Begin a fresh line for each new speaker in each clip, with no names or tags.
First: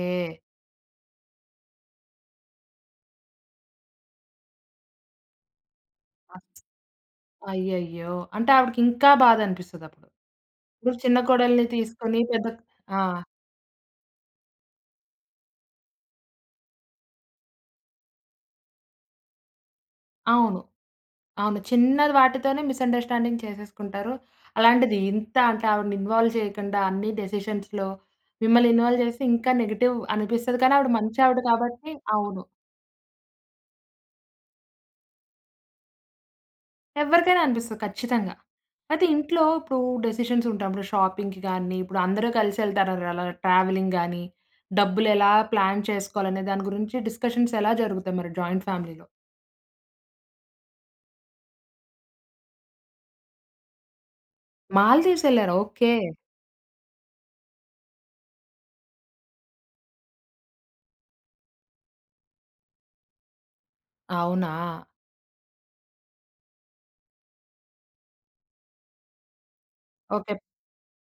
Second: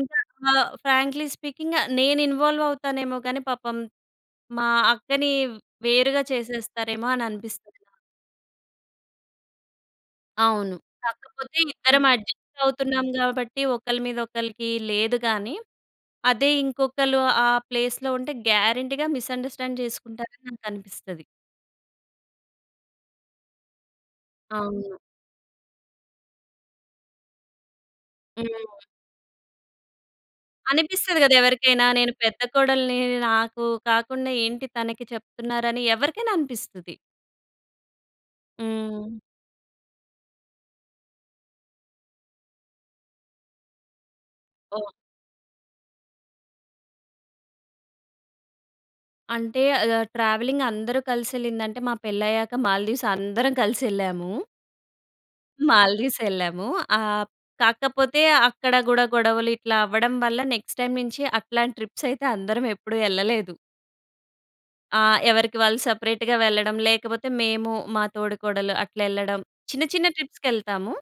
ఇంకా ఆహ్, frankly speaking ఆహ్, నేనిన్‌వాల్వవుతానేమో గానీ, పాపం మా అక్కని వేరుగా
ఆప్స్
చేసేస్తారేమో అని అనిపిస్తది నాకు.
అయ్యయ్యో! అంటే, ఆవిడకింకా బాధనిపిస్తదప్పుడు.
అవును.
ఇప్పుడు చిన్న
కాకపోతే
కోడల్ని
ఇద్దరం
తీసుకొని పెద్దక్ ఆ!
అడ్జస్టవుతున్నాం గాబట్టి, ఒకళ్ళ మీద ఒకళ్ళకి లేదు గానీ. అదే ఇంకొకళ్ళు ఆ ప్లేస్‌లో ఉంటే, గ్యారంటీగా మిస్‌‌అండర్‌స్టాండ్ చేసుకుంటారని
అవును.
నాకనిపిస్తది.
ఆమె చిన్నది వాటితోనే మిస్‌అండర్‌స్టాండింగ్ చేసేసుకుంటారు.
అవును.
అలాంటిది ఇంతా అంటా ఆవిడని ఇన్వాల్వ్ చెయ్యకండా అన్నీ డెసిషన్స్‌లో
హ్మ్.
మిమ్మల్నిన్‌వాల్వ్ చేస్తే ఇంకా నెగెటివ్ అనిపిస్తది, కానీ ఆవిడ
అనిపిస్తది
మంచావిడ
గదెవరికైనా.
కాబట్టీ
నేను పెద్ద
అవును.
కోడల్నీ. నాకూ కాకుండా ఏంటి తనకి చెప్తున్నారని ఎవరికైన అనిపిస్తది.
ఎవ్వరికైనా అనిపిస్తది ఖచ్చితంగా. అయితే,
హ్మ్.
ఇంట్లో ఇప్పుడూ డెసిషన్సుంటాం. ర షాపింగ్‌కి గానీ, ఇప్పుడు అందరూ కలిసెళ్తారారలా ట్రావెలింగ్ గానీ,
ఓహ్!
డబ్బులు ఎలా ప్లాన్ చేసుకోవాలనే దాని గురించి డిస్కషన్సెలా జరుగుతాయి మరి జాయింట్ ఫ్యామిలీలో?
అంటే, అది ఆహ్, ట్రావెలింగ్ అందరూ కలిసెళ్ళిందంటే, మా పెళ్ళయ్యాక మాల్దీవ్స్ అందరం కలిసెళ్ళాము.
మాల్దీవ్సెళ్ళారా? ఓకే.
మాల్దీవ్సెళ్ళాము. ఆహ్, కాకపోతే అక్కడ గూడా గొడవలు ఇట్లా అవ్వడం వల్ల నెక్స్ట్ టైమ్ నించి అట్లాం ట్రిప్సయితే అందరం ఎప్పుడు యెళ్ళలేదు.
అవునా!
ఆ! ఎవరికి వాళ్ళు సపరేట్‌గా వెళ్ళడం, లేకపోతే మేము మా తోడుకోడలు అట్లెళ్ళడం. చిన్న, చిన్న
ఓకే.
ట్రిప్స్‌కెళ్తాము,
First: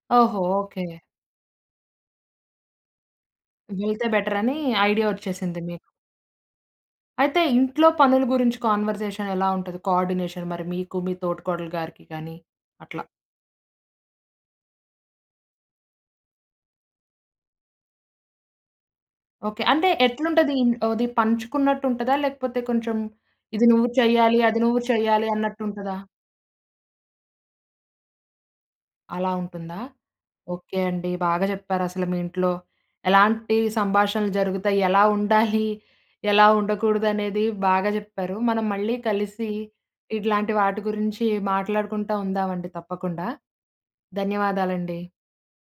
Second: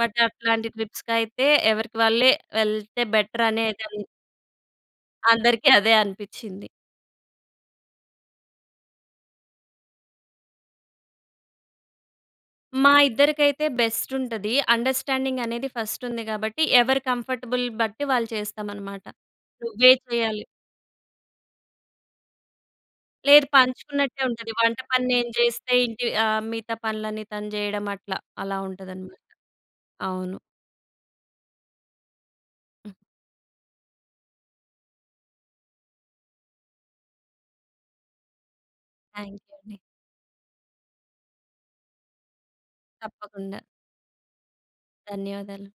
బట్
ఓహో!
అట్లాంటి
ఓకే.
ట్రిప్స్‌కైతే ఎవరికి వాళ్ళే వెళ్తే బెటరనేదన్
వెళ్తే బెటరనీ ఐడియా ఒచ్చేసింది
అందరికి
మీకు.
అదే అనిపిచ్చింది.
అయితే, ఇంట్లో పనులు గురించి కాన్వర్‌జేషనెలా ఉంటది, కోఆర్‌డినేషన్ మరి మీకు, మీ తోటికోడలు గారికి గానీ
మా
అట్లా?
ఇద్దరికైతే బెస్టుంటది. అండర్‌స్టాం‌డింగనేది ఫస్టుంది గాబట్టి, ఎవరి కంఫర్టబుల్ బట్టి వాళ్ళు చేస్తామనమాట.
ఓకే. అంటే,
నువ్వే చెయ్యాలి
ఎట్లుంటదీన్ అది పంచుకున్నట్టుంటదా, లేకపోతే కొంచం
లేదు.
ఇది నువ్వు
పంచుకున్నట్టే
చెయ్యాలి,
ఉంటది.
అది
వంట
నువ్వు
పని
చెయ్యాలి
నేను చేస్తే
అన్నట్టుంటదా?
ఇంటి అహ్, మిగతా పనులన్నీ తను జెయడం అట్లా. అలా ఉంటదనమాట.
అలా ఉంటుందా?
అవును.
ఓకే అండి. బాగా చెప్పారసలు మీ ఇంట్లో
హ్మ్.
ఎలాంటి సంభాషణలు జరుగుతయి, ఎలా ఉండాలి, ఎలా ఉండకూడదనేది బాగా జెప్పారు. మనం మళ్ళీ కలిసీ
థాంక్యూ అండి.
ఇట్లాంటి వాటి గురించి మాట్లాడుకుంటా ఉందామండి తప్పకుండా.
తప్పకుండా.
ధన్యవాదాలండి.
ధన్యవాదాలు.